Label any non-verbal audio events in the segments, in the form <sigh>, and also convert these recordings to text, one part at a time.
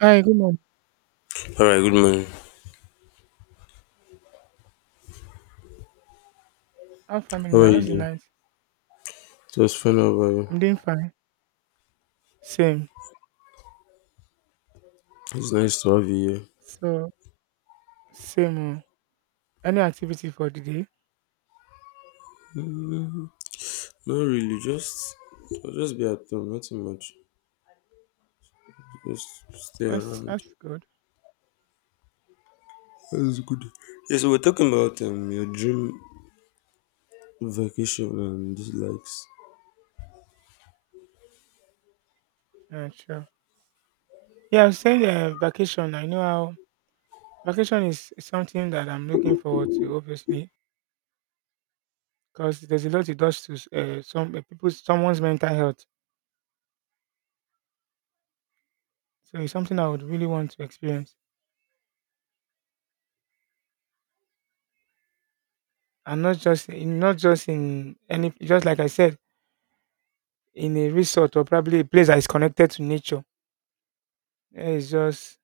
Hi, good morning. All right, good morning. How family How are now? How's you the doing? night? Just fine. How about you? I'm doing fine. Same. It's nice to have you here. So same. Oh. Any activity for the day? Mm, not really. I'll just be at home. Nothing much. Just stay That's around. that's good. That's good. Yeah, so we're talking about your dream vacation and dislikes. Yeah, sure. Yeah, I was saying vacation. I know how vacation is something that I'm looking forward to, obviously, because there's a lot it does to some people, someone's mental health. So it's something I would really want to experience, and not just in any, just like I said, in a resort or probably a place that is connected to nature. It's just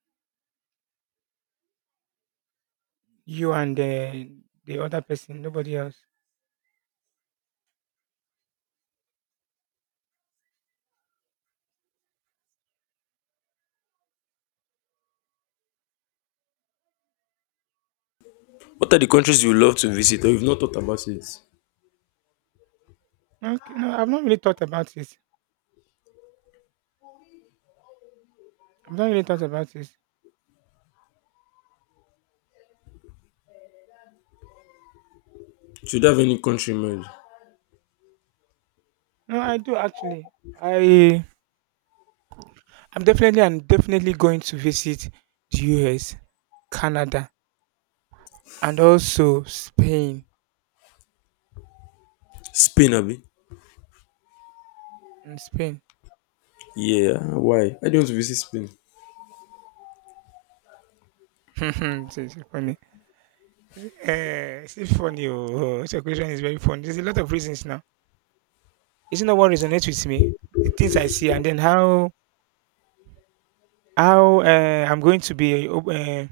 you and the other person, nobody else. What are the countries you love to visit, or you've not thought about it? Okay, no, I've not really thought about this. I've not really thought about this. Should have any country in mind? No, I do actually. I I'm definitely going to visit the US, Canada, and also Spain. Spain, Abby. And Spain. Yeah. Why? I don't want to visit Spain. <laughs> It's funny. It's funny. Oh, your question is very funny. There's a lot of reasons now. Isn't that what resonates with me? The things I see, and then how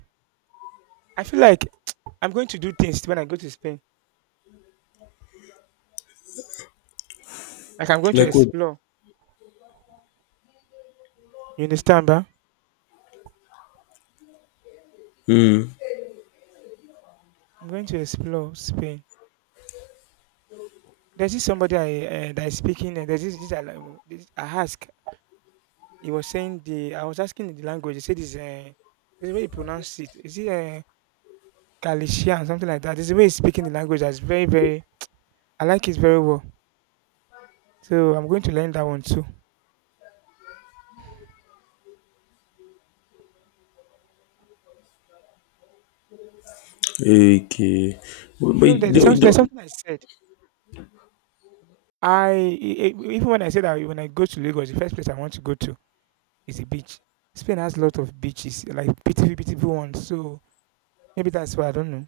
I feel like <tsk> I'm going to do things when I go to Spain. Like I'm going to Like what? explore. You understand, ba? Hmm. I'm going to explore Spain. There's this somebody I that is speaking. There's this I ask. He was saying the. I was asking the language. He said this. This is way he pronounce it. Is it Galician something like that? This is the way he's speaking the language. That's very very. I like it very well. So I'm going to learn that one too. Okay. But, You but know, you there's don't, something. you There's don't. something I said. I even when I said that when I go to Lagos, the first place I want to go to, it's a beach. Spain has a lot of beaches, like beautiful, beautiful ones. So maybe that's why I don't know.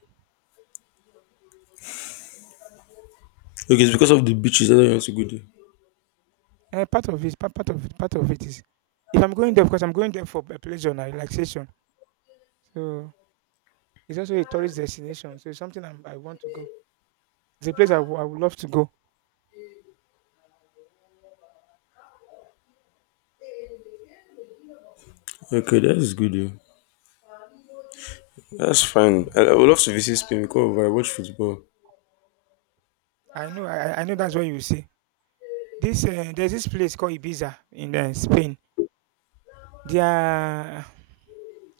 Okay, it's because of the beaches. I don't want to go there. Part of it is if I'm going there, because I'm going there for a pleasure and relaxation. So it's also a tourist destination. So it's something I want to go. It's a place I would love to go. Okay, that is good though. That's fine. I would love to visit Spain because I watch football. I know, I know that's what you will see. This there's this place called Ibiza in Spain. Their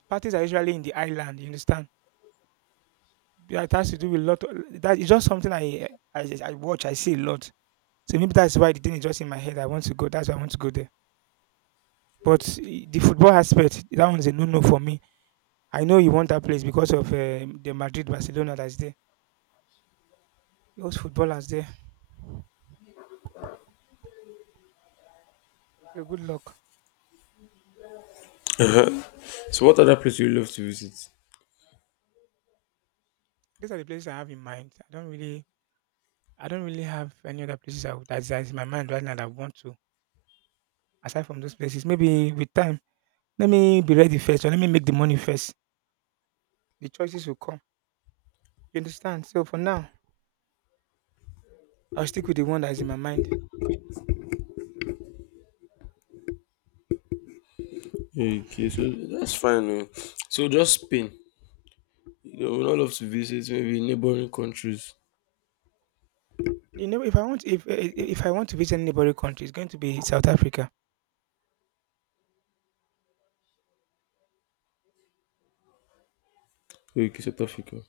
parties are usually in the island. You understand? Yeah, it has to do with a lot. Of, that is just something I watch. I see a lot. So maybe that's why the thing is just in my head. I want to go. That's why I want to go there. But the football aspect, that one's a no-no for me. I know you want that place because of the Madrid, Barcelona that's there. Those footballers there. So good luck. So, what other place do you love to visit? These are the places I have in mind. I don't really have any other places I would, that's in my mind right now that I want to. Aside from those places, maybe with time, let me be ready first, or let me make the money first. The choices will come. You understand? So for now, I'll stick with the one that's in my mind. Okay, so that's fine. Oh. So, just Spain. I would not love to visit maybe neighboring countries. You know, if I want to visit any neighboring country, it's going to be South Africa. Okay, South Africa.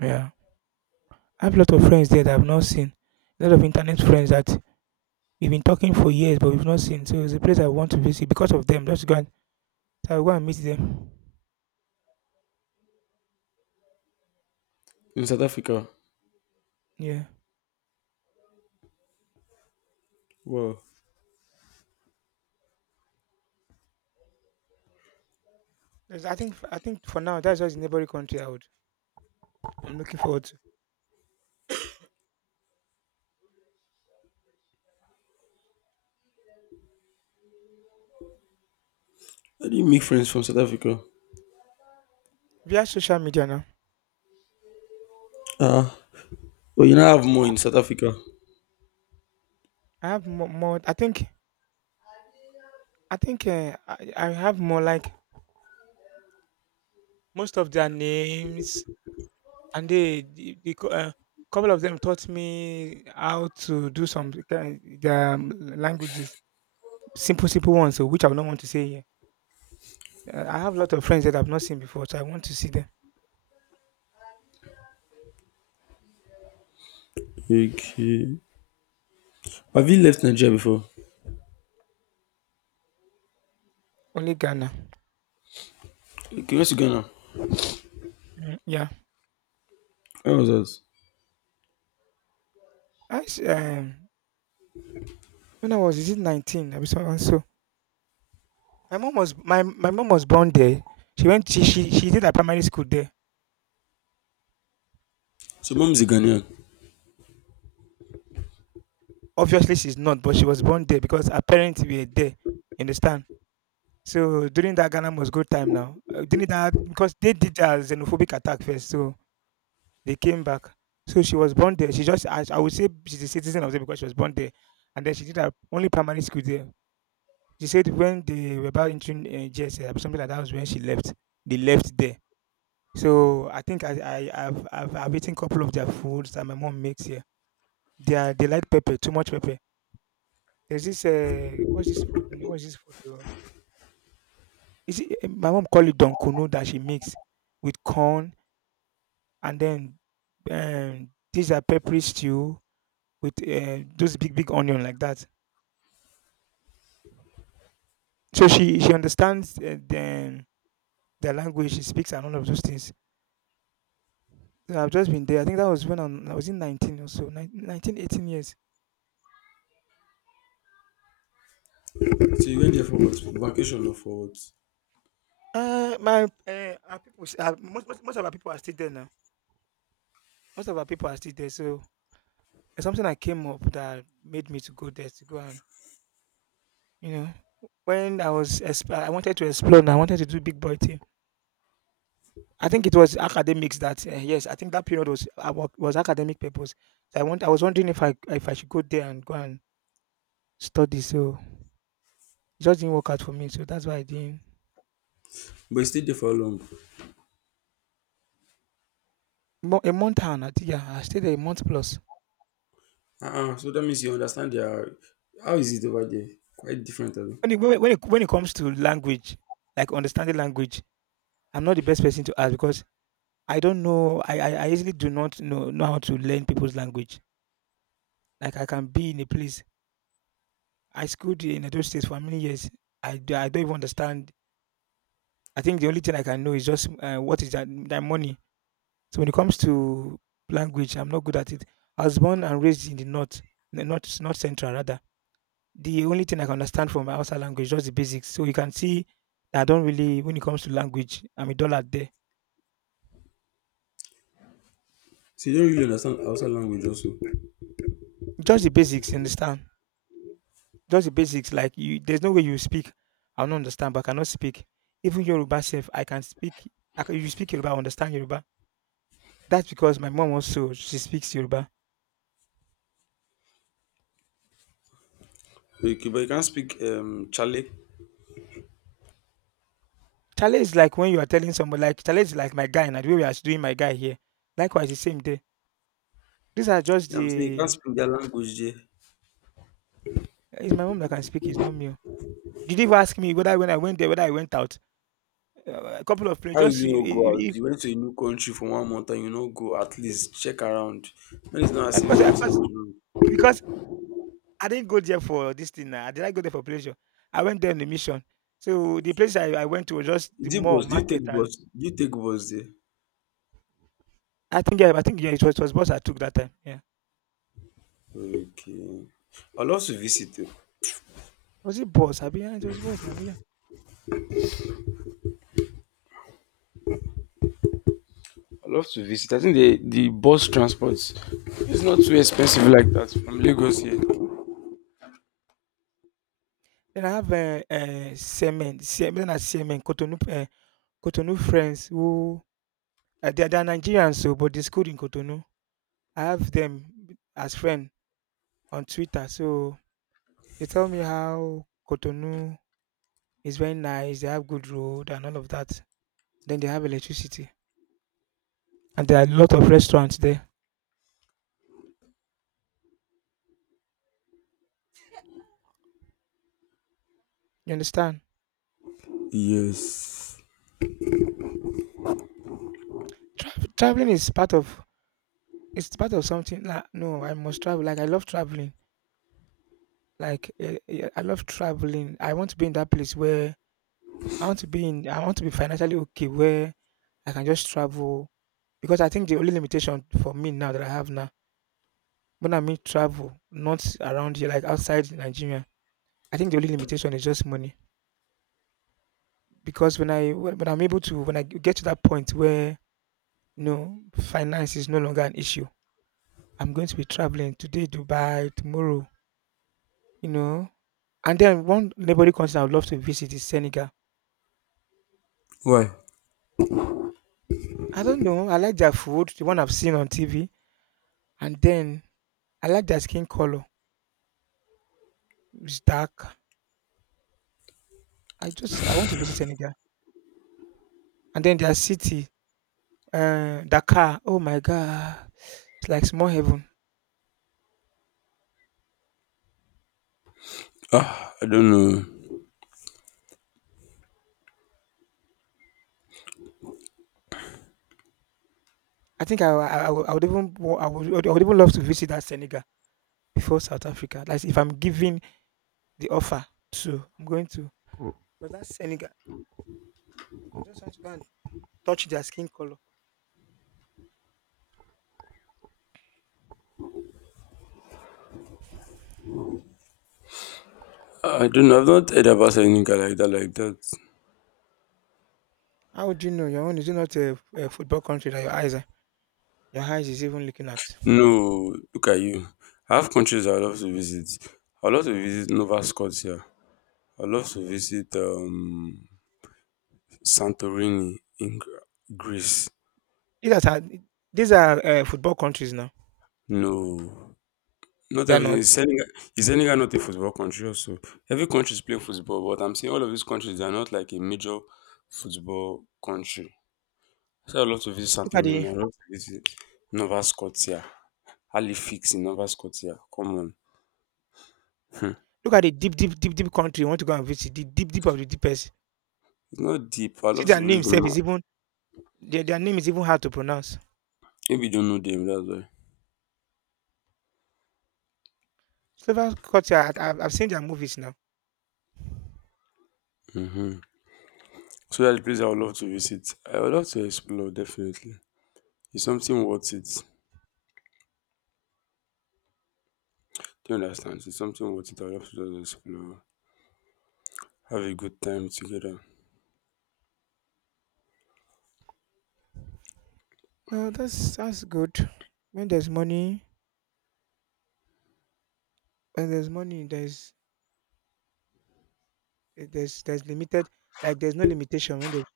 Yeah, I have a lot of friends there that I've not seen. A lot of internet friends that we've been talking for years, but we've not seen. So it's a place I want to visit because of them. Just go and so I'll go and meet them. In South Africa. Yeah, Wow. I think for now that's just the neighboring country I'm looking forward to. How do you make friends from South Africa? Via social media now, Ah, well, you now have more in South Africa. I have more. More I think I have more like most of their names. And they the cou couple of them taught me how to do some kind their languages, simple, simple ones, so which I do not want to say here. I have a lot of friends that I've not seen before, so I want to see them. Okay. Have you left Nigeria before? Only Ghana. Okay, went to Ghana. Mm, yeah. How was that? I s when I was, is it 19? I was so and so. My mom was born there. She went she did her primary school there. So, mom is a Ghanaian. Obviously she's not, but she was born there because her parents were there. You understand? So during that Ghana must go time now, during that because they did a xenophobic attack first, so they came back. So she was born there. I would say she's a citizen of there because she was born there, and then she did her only primary school there. She said when they were about entering GSS, something like that was when she left. They left there. So I think I I've eaten couple of their foods that my mom makes here. They like pepper too much pepper. There's this what's this food? What's this food? My mom call it donkuno that she makes with corn and then these are peppery stew with those big big onion like that. So she understands the language. She speaks and all of those things. So I've just been there. I think that was when I was in 19 or so, 19, 18 years. So, you went there for what? For vacation or for what? My our people, most of our people are still there now. Most of our people are still there. So it's something that came up that made me to go there to go and you know when I wanted to explore. And I wanted to do big boy thing I think it was academics that yes, I think that period was academic purpose. So I was wondering if I should go there and go and study. So it just didn't work out for me. So that's why I didn't. But you stayed there for how long? A month and I think yeah, I stayed there a month plus. Uh-uh. So that means you understand their. How is it over there? Quite different, I think. When it comes to language, like understanding language, I'm not the best person to ask because I don't know. I easily do not know how to learn people's language. Like I can be in a place. I schooled in those states for many years. I don't even understand. I think the only thing I can know is just what is that money. So when it comes to language, I'm not good at it. I was born and raised in the north, north central rather. The only thing I can understand from my outside language just the basics. So you can see that I don't really, when it comes to language, I'm a dollar there. So you don't really understand outside language also. Just the basics, you understand? Just the basics. Like you, there's no way you speak. I don't understand, but I cannot speak. Even Yoruba self, I can speak. You speak Yoruba, I understand Yoruba. That's because my mom also she speaks Yoruba. Okay, but you can't speak Chale. Challenge is like when you are telling someone, like, challenge is like my guy, and the way we are doing my guy here. Likewise, the same day. These are just I'm saying you can't the. speak their language there. It's my mom that can speak, it's not me. Oh. Did you ask me whether when I went there, whether I went out? A couple of planes, How will just see you not go out? You went to a new country for 1 month and you not go at least check around. That is not as eh, if because something eh, was because wrong. because I didn't go there for this thing. Now. I didn't go there for pleasure. I went there on a mission. So the place I went to was just the Is it mall bus? Market, and Do you take bus there? I think yeah, it was bus I took that time. Yeah, Okay. I love to visit, though. was it bus? I mean, yeah, it was bus. I mean, yeah. I love to visit. I think the bus transport is not too expensive like that from Lagos here. Then I have semen, semen, then I semen, Cotonou, Cotonou friends who they're Nigerians, so but they schooled in Cotonou. I have them as friend on Twitter, so they tell me how Cotonou is very nice. They have good road and all of that. Then they have electricity, and there are a lot of restaurants there. You understand? Yes. Traveling is part of it's part of something. Like, no, I must travel. Like I love traveling. Like yeah, I love traveling. I want to be in that place where I want to be in. I want to be financially okay where I can just travel because I think the only limitation for me now that I have now, when I mean travel, not around here, like outside Nigeria, I think the only limitation is just money. Because when I'm able to when I get to that point where you know finance is no longer an issue, I'm going to be traveling today Dubai, tomorrow, you know. And then one neighboring country I would love to visit is Senegal. Why? I don't know. I like their food, the one I've seen on TV, and then I like their skin color. It's dark. I want to visit Senegal, and then their city Dakar. Oh my God, it's like small heaven. Ah, I don't know. I think I would even wa- I would even love to visit that Senegal before South Africa. Like if I'm given the offer, so I'm going to. But that Senegal, I just want to go and touch their skin color. I don't know. I've not heard about any guy like that, like that. How would you know your own? Is it not a football country that your eyes are? Your eyes is even looking at. No, look at you. I have countries I'd love to visit. I'd love to visit Nova Scotia. I'd love to visit Santorini in Greece. These are these are football countries now. No, not They are everything. Is not. Senegal, is Senegal not a football country also? Every country is playing football, but I'm saying all of these countries, they're not like a major football country. So I'd love to visit Look at the Santorini. I'd love to visit Nova Scotia. Halifax in Nova Scotia. Come on. Hmm. Look at the deep country you want to go and visit. The deep deep of the deepest. It's not deep. I See, love their to name read the self is map. even their name is even hard to pronounce. Maybe you don't know them, that's Several culture, I've seen their movies now. why. Hmm So that's the place I would love to visit. I would love to explore, definitely. It's something worth it. Do you understand? It's something worth it. I would love to just explore. Have a good time together. That's good. When there's money, when there's money, there's limited, like there's no limitation. When there's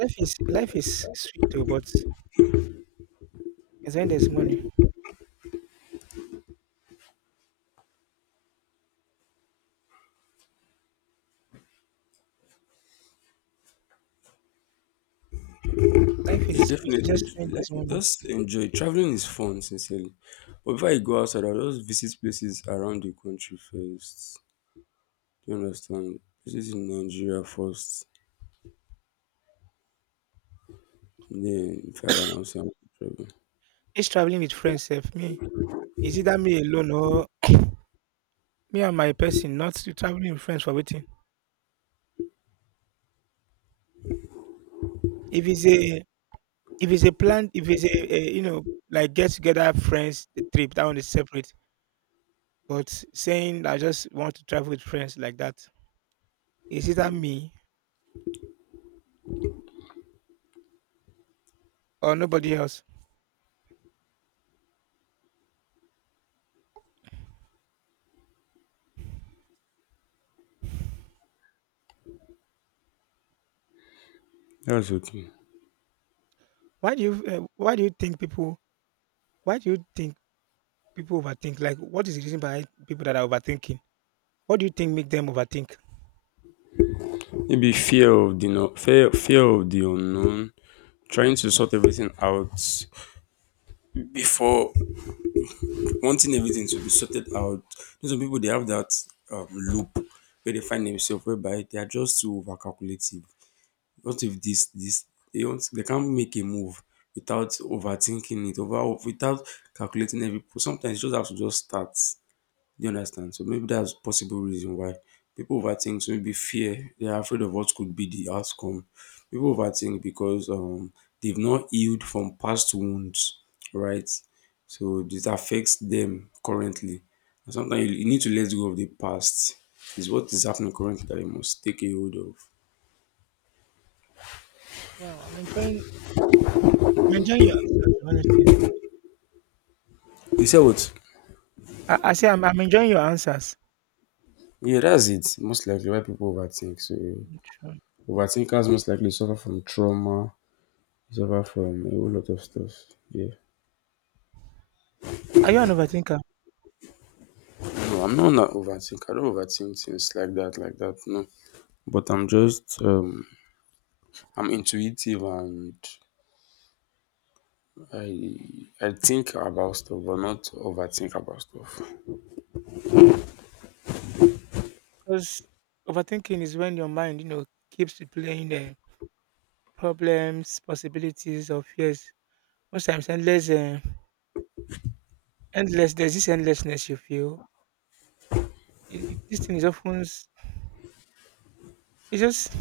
life is sweet too, but it's when there's money. Life is Yeah, sweet just definitely. when there's Like, money. just enjoy. Traveling is fun, sincerely. But before I go outside, I'll just visit places around the country first. Do you understand? Places in Nigeria first. Then, if I can also travel. It's traveling with friends, self me. Is it that me alone or me and my person not traveling with friends for waiting? If it's a if it's a plan, if it's a you know like get together friends, the trip, that one is separate. But saying I just want to travel with friends like that—is, it's either me or nobody else. That's okay. Why do you think people why do you think people overthink? Like what is the reason behind people that are overthinking? What do you think make them overthink? Maybe fear of the no, fear of the unknown, trying to sort everything out before, wanting everything to be sorted out. You know, some people they have that loop where they find themselves whereby they are just too over. What if this, this, they don't, they can't make a move without overthinking it, over without calculating every, sometimes you just have to just start. Do you understand? So maybe that's possible reason why people overthink. So maybe fear, they are afraid of what could be the outcome. People overthink because they've not healed from past wounds, right? So this affects them currently. And sometimes you need to let go of the past. Is what is happening currently that you must take a hold of. Wow, I'm enjoying your answers, honestly. You say what? I say I'm enjoying your answers. Yeah, that's it. Most likely why people overthink. So Sure. overthinkers most likely suffer from trauma, suffer from a whole lot of stuff. Yeah. Are you an overthinker? No, I'm not, not overthink. I don't overthink things like that, like that. No, but I'm just I'm intuitive and I I think about stuff, but not overthink about stuff. Because overthinking is when your mind, you know, keeps replaying problems, possibilities, or fears. Most times, endless, endless. There's this endlessness you feel. This thing is often it's just,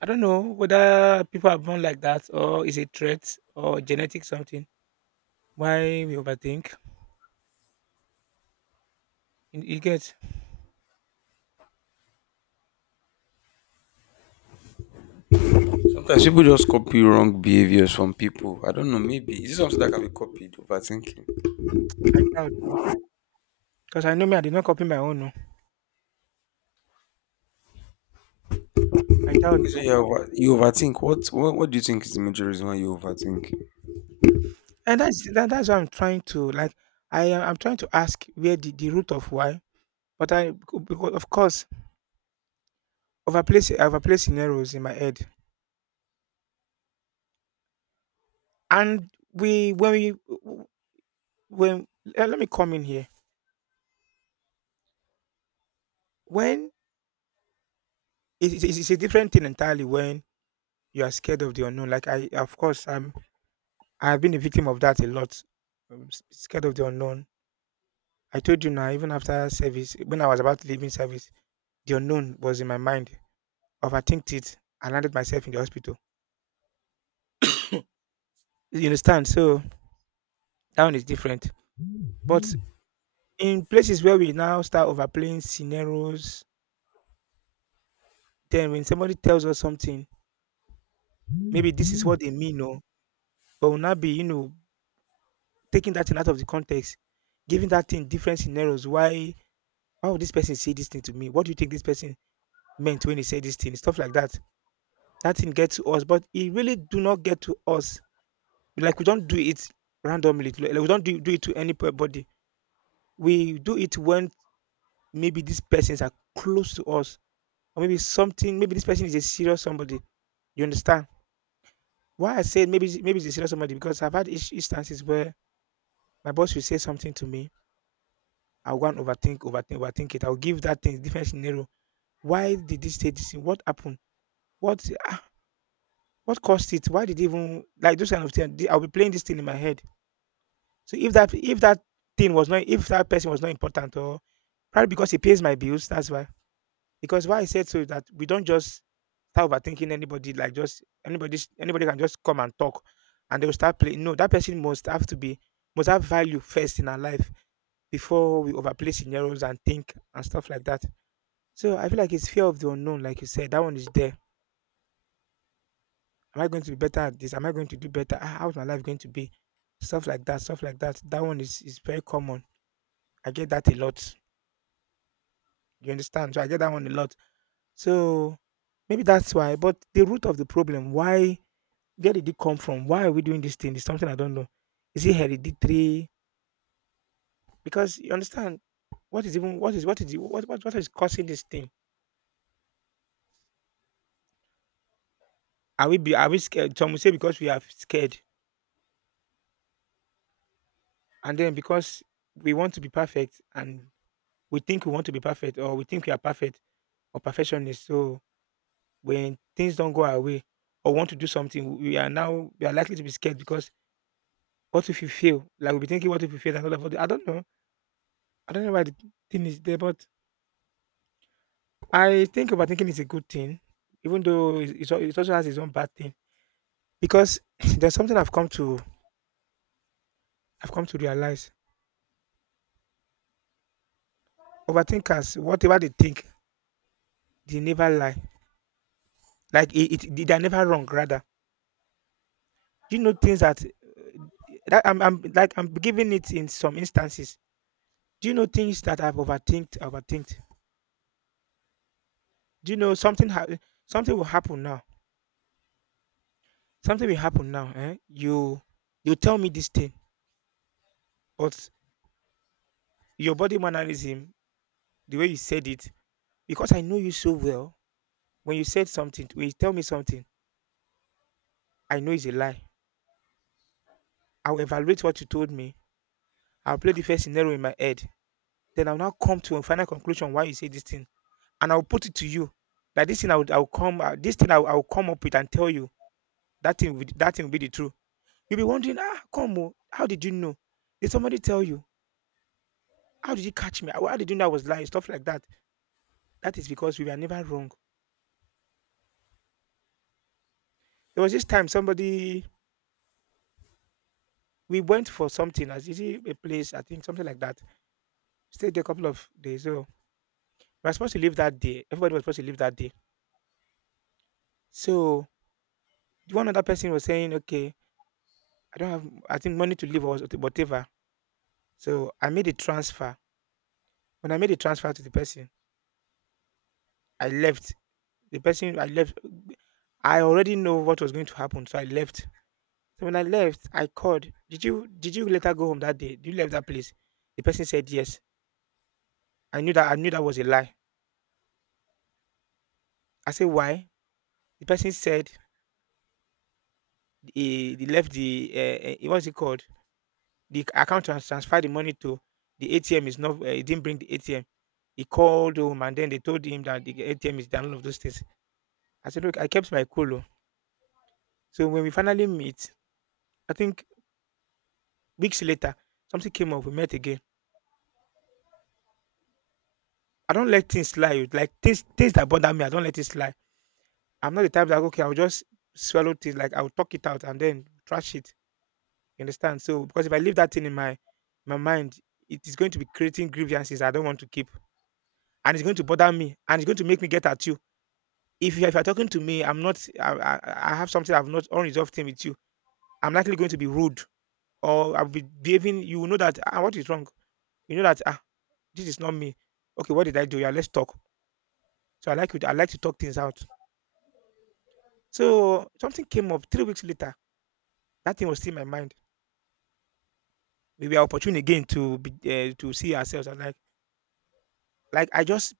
I don't know whether people are born like that or is a threat or genetic something. Why we overthink? You get? Sometimes people just copy wrong behaviors from people. I don't know. Maybe is it something that can be copied? Overthinking. I doubt though, because I know me. I did not copy my own. Oh. I doubt You though, say you over, you overthink. What do you think is the major reason why you overthink? and that's what I'm trying to like. I'm trying to ask where the root of why, but I, because of course, overplace I overplay scenarios in my head, and when let me come in here, when it's a different thing entirely when you are scared of the unknown. Like I, of course, I'm. I've been a victim of that a lot. I'm scared of the unknown. I told you now, even after service, when I was about to leave in service, the unknown was in my mind. Overthinked it. I landed myself in the hospital. You understand? So that one is different. But in places where we now start overplaying scenarios, then when somebody tells us something, maybe this is what they mean, or but will not be, you know, taking that thing out of the context, giving that thing different scenarios. Why would this person say this thing to me? What do you think this person meant when he said this thing? Stuff like that. That thing gets to us, but it really do not get to us. Like we don't do it randomly. Like, we don't do it to anybody. We do it when maybe these persons are close to us, or maybe something. Maybe this person is a serious somebody. You understand? Why I said maybe it's a serious somebody, because I've had instances where my boss will say something to me. I'll go and overthink it. I'll give that thing different scenario. Why did this say this thing? What happened? What? Ah, what caused it? Why did it even, like, those kind of things? I'll be playing this thing in my head. So if that thing was not, if that person was not important, or probably because he pays my bills, that's why. Because why I said so is that we don't just start overthinking anybody, like just anybody can just come and talk and they will start playing. No, that person must have to be, must have value first in our life before we overplay scenarios and think and stuff like that. So I feel like it's fear of the unknown, like you said. That one is there. Am I going to be better at this? Am I going to do better? Ah, how's my life going to be? Stuff like that, stuff like that. That one is very common. I get that a lot. You understand? So I get that one a lot. So maybe that's why. But the root of the problem, why, where did it come from? Why are we doing this thing? Is something I don't know. Is it hereditary? Because you understand, what is even what is what is what is causing this thing? Are we scared? Some will say because we are scared, and then because we want to be perfect, and we think we want to be perfect, or we think we are perfect, or perfectionist. So when things don't go our way or want to do something, we are likely to be scared because what if you fail? Like we'll be thinking, what if you fail? And all of that. I don't know. I don't know why the thing is there, but I think overthinking is a good thing, even though it's it also has its own bad thing. Because <clears throat> there's something I've come to realize. Overthinkers, whatever they think, they never lie. Like it, they're never wrong. Rather, you know things that, that I'm giving it in some instances. Do you know things that I've overthinked? Overthinked. Do you know something? Something will happen now. Something will happen now. Eh? You tell me this thing, but your body mannerism, the way you said it, because I know you so well. When you tell me something, I know it's a lie. I'll evaluate what you told me. I'll play the first scenario in my head. Then I'll now come to a final conclusion why you say this thing, and I'll put it to you that this thing I would, I'll come, this thing I'll come up with and tell you that thing, that thing will be the truth. You'll be wondering, "Ah, come oh, how did you know? Did somebody tell you? How did you catch me? How did you know I was lying?" Stuff like that. That is because we were never wrong. There was this time somebody, we went for something, as is it a place, I think something like that. Stayed there a couple of days. So we were supposed to leave that day. Everybody was supposed to leave that day. So one other person was saying, "Okay, I don't have, I think, money to leave or whatever." So I made a transfer. When I made a transfer to the person, I left. The person I left, I already know what was going to happen, so I left. So when I left, I called. Did you later go home that day? Did you leave that place? The person said yes. I knew that was a lie. I said why? The person said he left the what's it called? The account transferred the money to the ATM is not. He didn't bring the ATM. He called home and then they told him that the ATM is down. All of those things. I said look, I kept my cool. Oh." So when we finally meet, I think weeks later something came up. We met again. I don't let things slide. Like things that bother me, I don't let it slide. I'm not the type that okay, I'll just swallow it. Like I'll talk it out and then trash it. You understand? So because if I leave that thing in my my mind, it is going to be creating grievances I don't want to keep, and it's going to bother me, and it's going to make me get at you. If you're talking to me, I'm not. I have something, I've not, unresolved thing with you. I'm likely going to be rude, or I'll be behaving. You will know that what is wrong. You know that this is not me. Okay, what did I do? Yeah, let's talk. So I like you. I like to talk things out. So something came up 3 weeks later. That thing was still in my mind. We were opportune again to be, to see ourselves. And like I just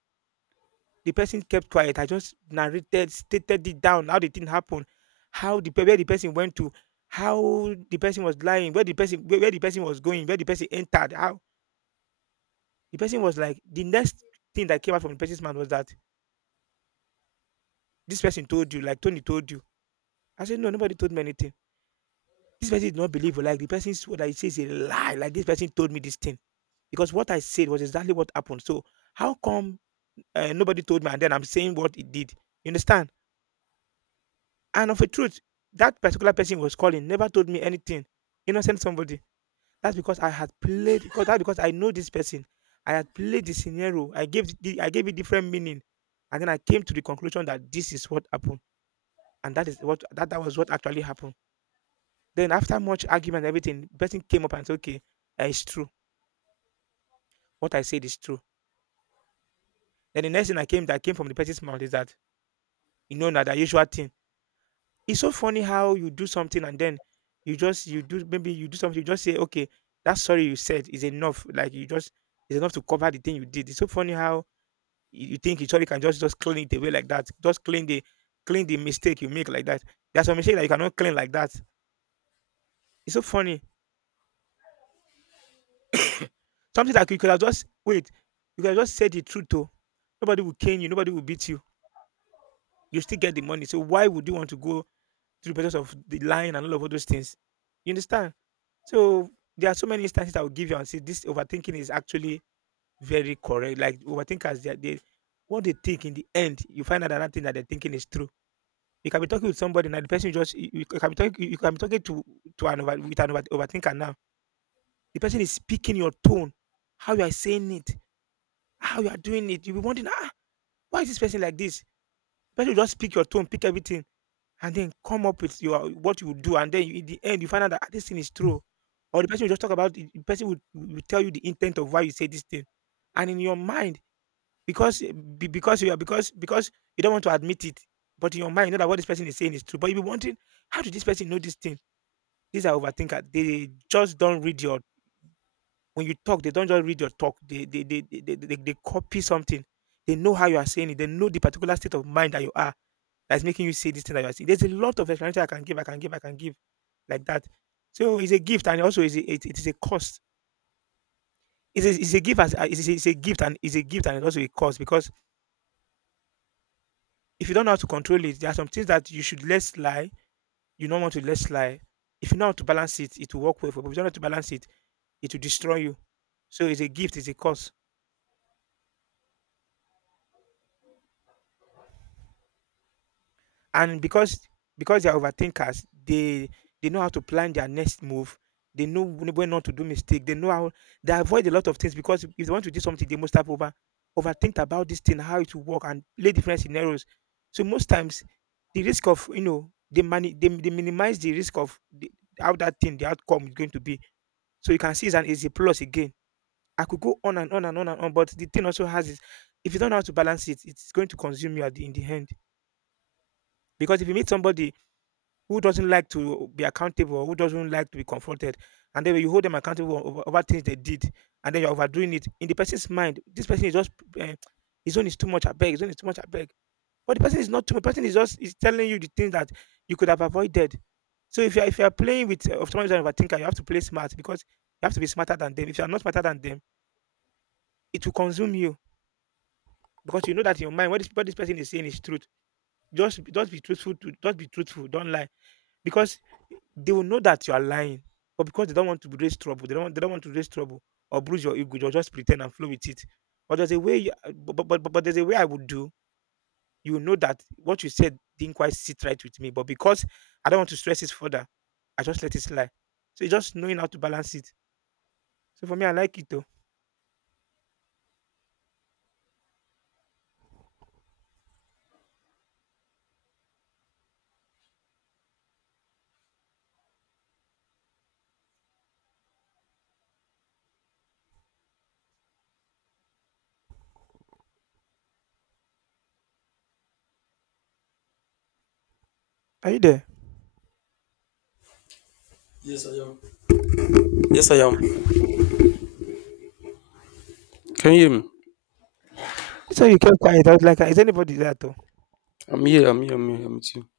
the person kept quiet. I just narrated, stated it down, how the thing happened, where the person went to, how the person was lying, where the person was going, where the person entered, how the person was like. The next thing that came out from the person's mouth was that this person told you, like Tony told you. I said no, nobody told me anything. This person did not believe. Like the person what I say is a lie. Like this person told me this thing because what I said was exactly what happened. So how come nobody told me, and then I'm saying what it did. You understand? And of a truth, that particular person was calling never told me anything. Innocent somebody. That's because I had played. Because that's because I know this person. I had played the scenario. I gave the, I gave it different meaning, and then I came to the conclusion that this is what happened, and that is what that was what actually happened. Then after much argument and everything, the person came up and said, "Okay, it's true. What I said is true." Then the next thing I came that came from the person's mouth is that you know that the usual thing. It's so funny how you do something and then you just you do maybe you do something, you just say, "Okay, that sorry you said is enough." Like you just it's enough to cover the thing you did. It's so funny how you think you sorry can just clean it away like that. Just clean the mistake you make like that. There's some mistake that you cannot clean like that. It's so funny. Something that you could have just wait, you could have just said the truth to. Nobody will cane you, nobody will beat you. You still get the money. So why would you want to go through the process of the lying and all those things? You understand? So there are so many instances I will give you and say this overthinking is actually very correct. Like overthinkers, they what they think in the end, you find out that that thing that they're thinking is true. You can be talking with somebody, and the person just you, you can be talking, you can be talking to an overthinker now. The person is speaking your tone, how you are saying it, how you are doing it. You'll be wondering, why is this person like this? The person will just speak your tone, pick everything. And then come up with your what you would do, and then you in the end you find out that, "Ah, this thing is true." Or the person will just talk about the person will tell you the intent of why you say this thing. And in your mind, because be- because you are because you don't want to admit it, but in your mind you know that what this person is saying is true. But you'll be wondering, how did this person know this thing? These are overthinker. They just don't read your when you talk, they don't just read your talk. They copy something. They know how you are saying it. They know the particular state of mind that you are that's making you say this thing that you are saying. There's a lot of explanation I can give like that. So it's a gift and also is it is a cost. It's a gift as it's a gift and it's a gift and it's also a cost because if you don't know how to control it, there are some things that you should let slide. You don't want to let slide. If you know how to balance it, it will work well for you. But if you don't know how to balance it, it will destroy you. So it's a gift, it's a cost. And because they are overthinkers, they know how to plan their next move. They know when not to do mistake. They know how they avoid a lot of things, because if they want to do something they must have overthink about this thing, how it will work, and play different scenarios. So most times the risk of you know they minimize the risk of the, how that thing the outcome is going to be. So you can see it's an easy plus again. I could go on and on but the thing also has is if you don't know how to balance it, it's going to consume you in the end. Because if you meet somebody who doesn't like to be accountable, who doesn't like to be confronted, and then when you hold them accountable over things they did, and then you're overdoing it in the person's mind. This person is just uh, his own is too much. I beg, his own is too much. I beg, but the person is not too much. The person is telling you the things that you could have avoided. So if you are playing with someone who's an overthinker, you have to play smart because you have to be smarter than them. If you are not smarter than them, it will consume you because you know that in your mind what this person is saying is truth. Just be truthful. Just be truthful. Don't lie, because they will know that you are lying, but because they don't want to raise trouble, they don't want to raise trouble or bruise your ego, they'll just pretend and flow with it. But there's a way, but there's a way I would do. You will know that what you said didn't quite sit right with me, but because I don't want to stress it further, I just let it slide. So it's just knowing how to balance it. So for me, I like it though. Are you there? Yes, I am. Yes, I am. Can you hear me? So you kept quiet. I was like, is anybody there? Though? I'm here. I'm here. I'm here. I'm with you.